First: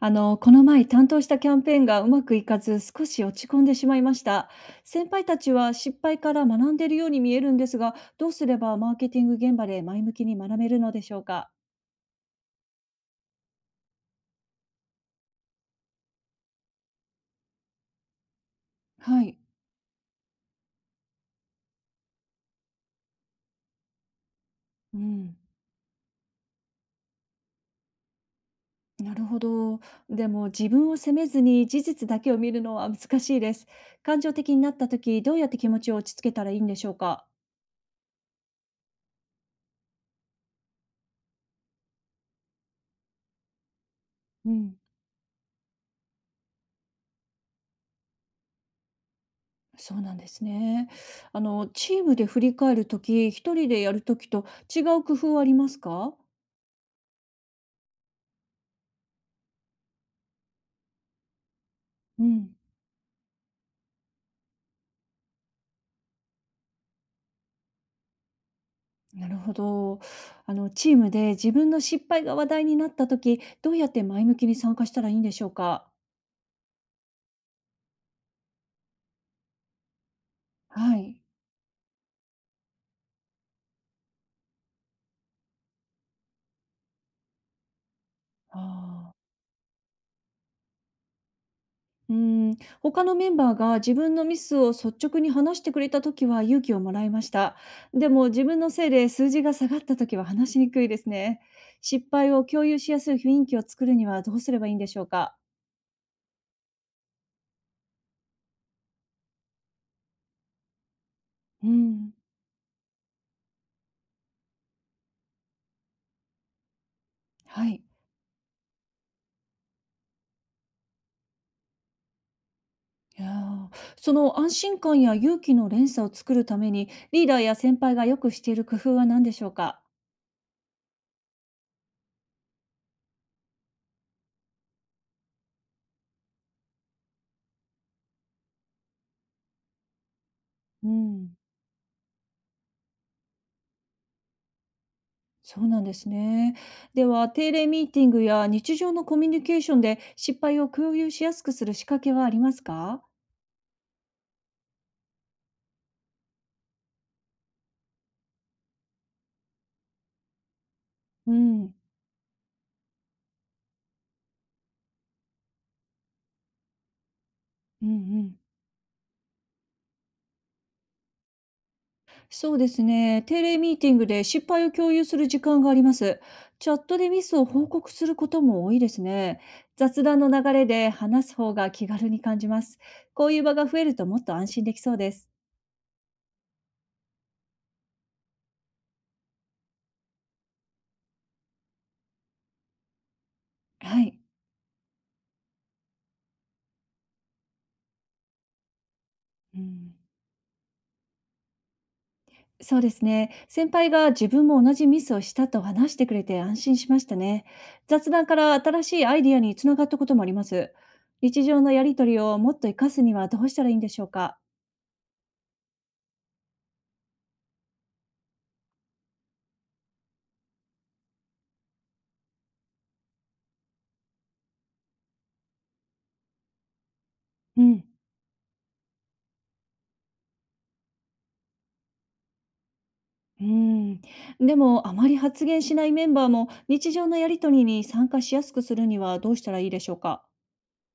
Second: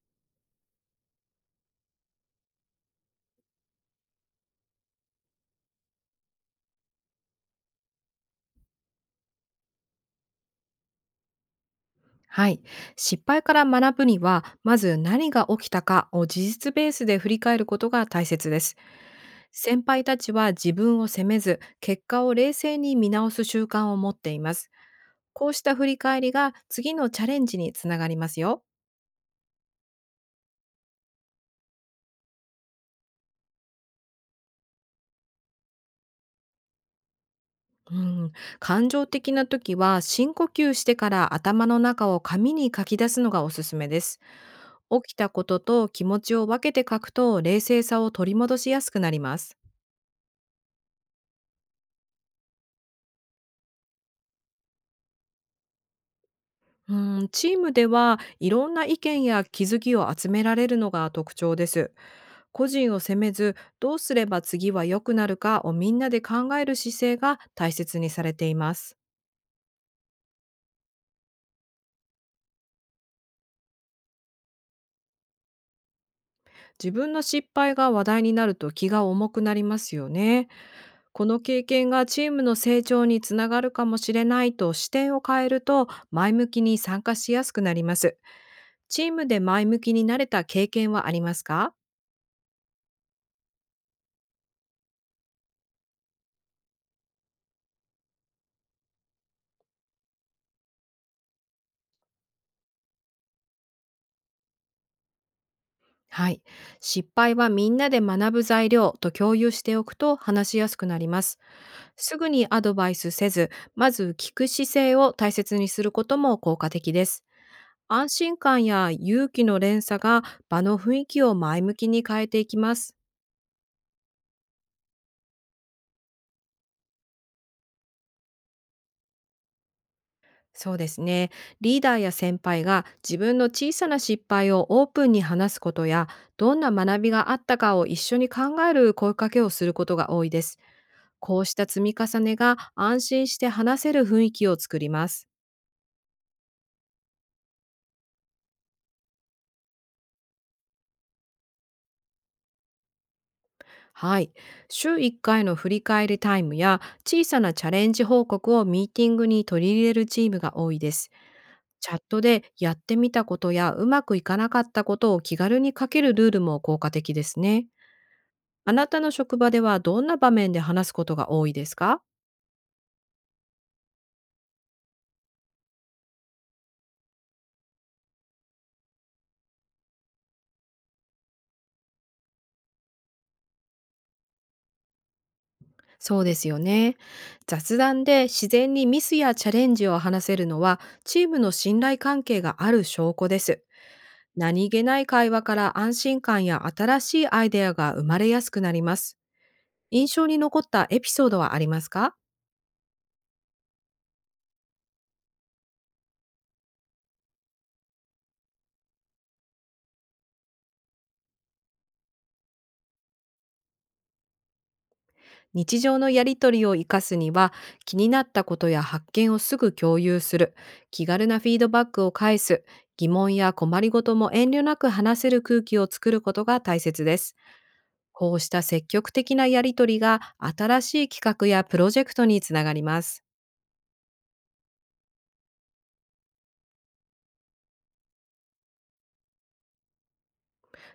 この前担当したキャンペーンがうまくいかず、少し落ち込んでしまいました。先輩たちは失敗から学んでいるように見えるんですが、どうすればマーケティング現場で前向きに学べるのでしょうか。はい。失敗から学ぶには、まず何が起きたかを事実ベースで振り返ることが大切です。はい。先輩たちは自分を責めず、結果を冷静に見直す習慣を持っています。うん、こうした振り返りが次のチャレンジにつながりますよ。なるほど。でも自分を責めずに事実だけを見るのは難しいです。感情的になった時、どうやって気持ちを落ち着けたらいいんでしょうか。うん、感情的な時は深呼吸してから頭の中を紙に書き出すのがおすすめです。うん。起きたことと気持ちを分けて書くと冷静さを取り戻しやすくなります。そうなんですね。チームで振り返る時、一人でやる時と違う工夫はありますか？うん、チームではいろんな意見や気づきを集められるのが特徴です。うん。個人を責めず、どうすれば次は良くなるかをみんなで考える姿勢が大切にされています。なるほど。チームで自分の失敗が話題になった時、どうやって前向きに参加したらいいんでしょうか？自分の失敗が話題になると気が重くなりますよね。はい。この経験がチームの成長につながるかもしれないと視点を変えると前向きに参加しやすくなります。あチーあ。ムで前向きになれた経験はありますか。うん、他のメンバーが自分のミスを率直に話してくれた時は勇気をもらいました。でも自分のせいで数字が下がった時は話しにくいですね。失敗を共有しやすい雰囲気を作るにはどうすればいいんでしょうか？はい。失敗はみんなで学ぶ材料と共有しておくと話しやすくなります。うん。すぐにアドバイスせず、まず聞く姿勢を大切にすることも効果的です。はい。安心感や勇気の連鎖が場の雰囲気を前向きに変えていきます。いや、その安心感や勇気の連鎖を作るために、リーダーや先輩がよくしている工夫は何でしょうか？そうですね。リーダーや先輩が自分の小さな失敗をオープンに話すことや、どんな学びがあったかを一緒に考える声かけをすることが多いです。うん、こうした積み重ねが安心して話せる雰囲気を作ります。そうなんですね。では、定例ミーティングや日常のコミュニケーションで失敗を共有しやすくする仕掛けはありますか？はい。週1回の振り返りタイムや小さなチャレンジ報告をミーティングに取り入れるチームが多いです。うん、チャットでやってみたことやうまくいかなかったことを気軽に書けるルールも効果的ですね。うん。あなたの職場ではどんな場面で話すことが多いですか。そうですね。定例ミーティングで失敗を共有する時間があります。チャットでミスを報告することも多いですね。雑談の流れで話す方が気軽に感じます。こういう場が増えるともっと安心できそうです。そうですよね。雑談で自然にミスやチャレンジを話せるのはチームの信頼関係がある証拠です。はい。何気ない会話から安心感や新しいアイデアが生まれやすくなります。うん、印象に残ったエピソードはありますか。そうですね。先輩が自分も同じミスをしたと話してくれて安心しましたね。雑談から新しいアイディアにつながったこともあります。日常のやりとりをもっと活かすにはどうしたらいいんでしょうか。日常のやりとりを活かすには、気になったことや発見をすぐ共有する、気軽なフィードバックを返す、疑問や困りごとも遠慮なく話せる空気を作ることが大切です。うんこうした積極的なやりとりが新しい企画やプロジェクトにつながります。うん、でもあまり発言しないメンバーも日常のやりとりに参加しやすくするにはどうしたらいいでしょうか。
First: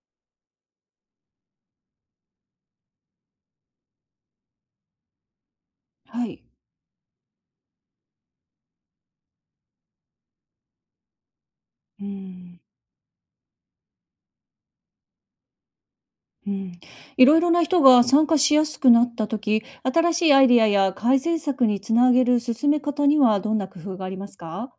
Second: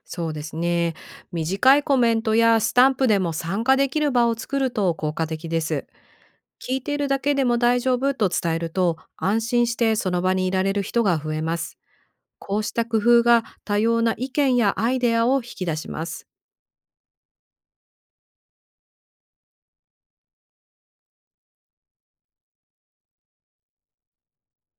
そうですね。短いコメントやスタンプでも参加できる場を作ると効果的です。はい。聞いているだけでも大丈夫と伝えると安心してその場にいられる人が増えます。うこん、うした工夫が多様な意見やアイデアを引き出します。うん、いろいろな人が参加しやすくなった時、新しいアイディアや改善策につなげる進め方にはどんな工夫がありますか。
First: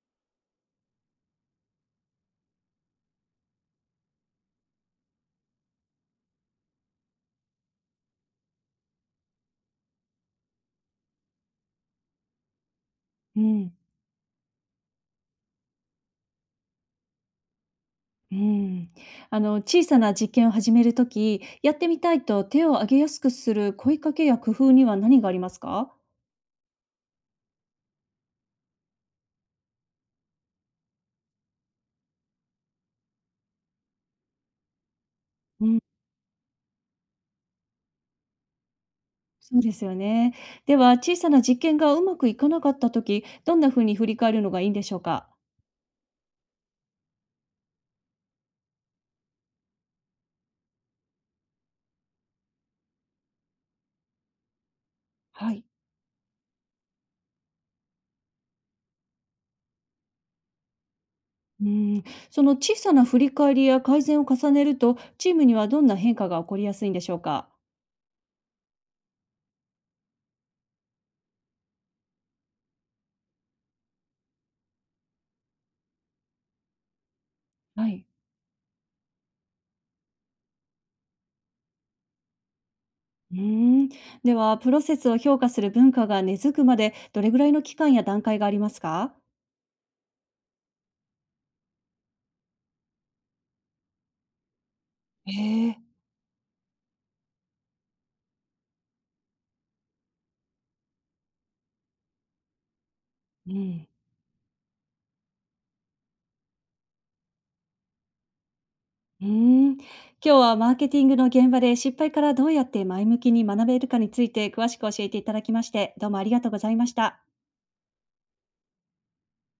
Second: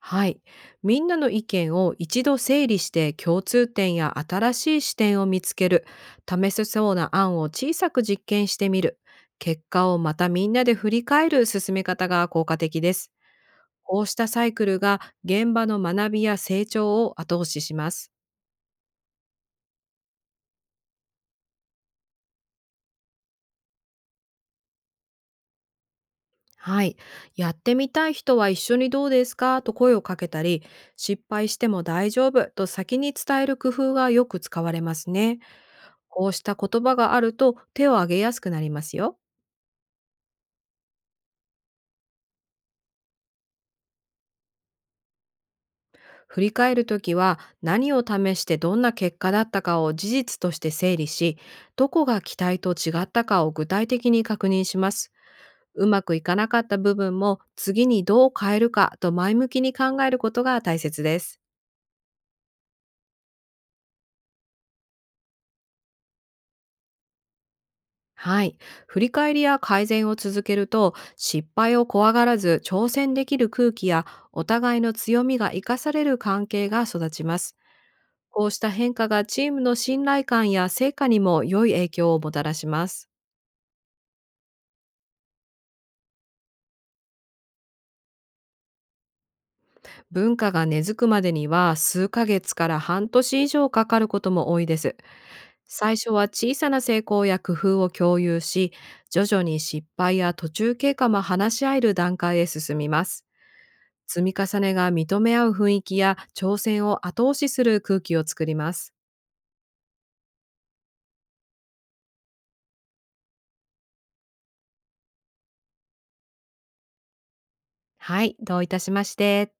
はい。みんなの意見を一度整理して共通点や新しい視点を見つける。試せそうな案を小さく実験してみる。結果をまたみんなで振り返る進め方が効果的です。うん、こうしたサイクルが現場の学びや成長を後押しします。うん、あの小さな実験を始める時、やってみたいと手を挙げやすくする声かけや工夫には何がありますか。はい。やってみたい人は一緒にどうですかと声をかけたり、失敗しても大丈夫と先に伝える工夫がよく使われますね。こうした言葉があると手を挙げやすくなりますよ。そうですよね。では、小さな実験がうまくいかなかった時、どんな風に振り返るのがいいんでしょうか？振り返るときは何を試してどんな結果だったかを事実として整理し、どこが期待と違ったかを具体的に確認します。はい。うまくいかなかった部分も次にどう変えるかと前向きに考えることが大切です。うん、その小さな振り返りや改善を重ねると、チームにはどんな変化が起こりやすいんでしょうか？はい。振り返りや改善を続けると失敗を怖がらず挑戦できる空気やお互いの強みが生かされる関係が育ちます。はい。こうした変化がチームの信頼感や成果にも良い影響をもたらします。うん、では、プロセスを評価する文化が根付くまで、どれぐらいの期間や段階がありますか？文化が根付くまでには数ヶ月から半年以上かかることも多いです。へえ。最初は小さな成功や工夫を共有し、徐々に失敗や途中経過も話し合える段階へ進みます。うん。積み重ねが認め合う雰囲気や挑戦を後押しする空気を作ります。うーん。今日はマーケティングの現場で失敗からどうやって前向きに学べるかについて詳しく教えていただきまして、どうもありがとうございました。はい、どういたしまして。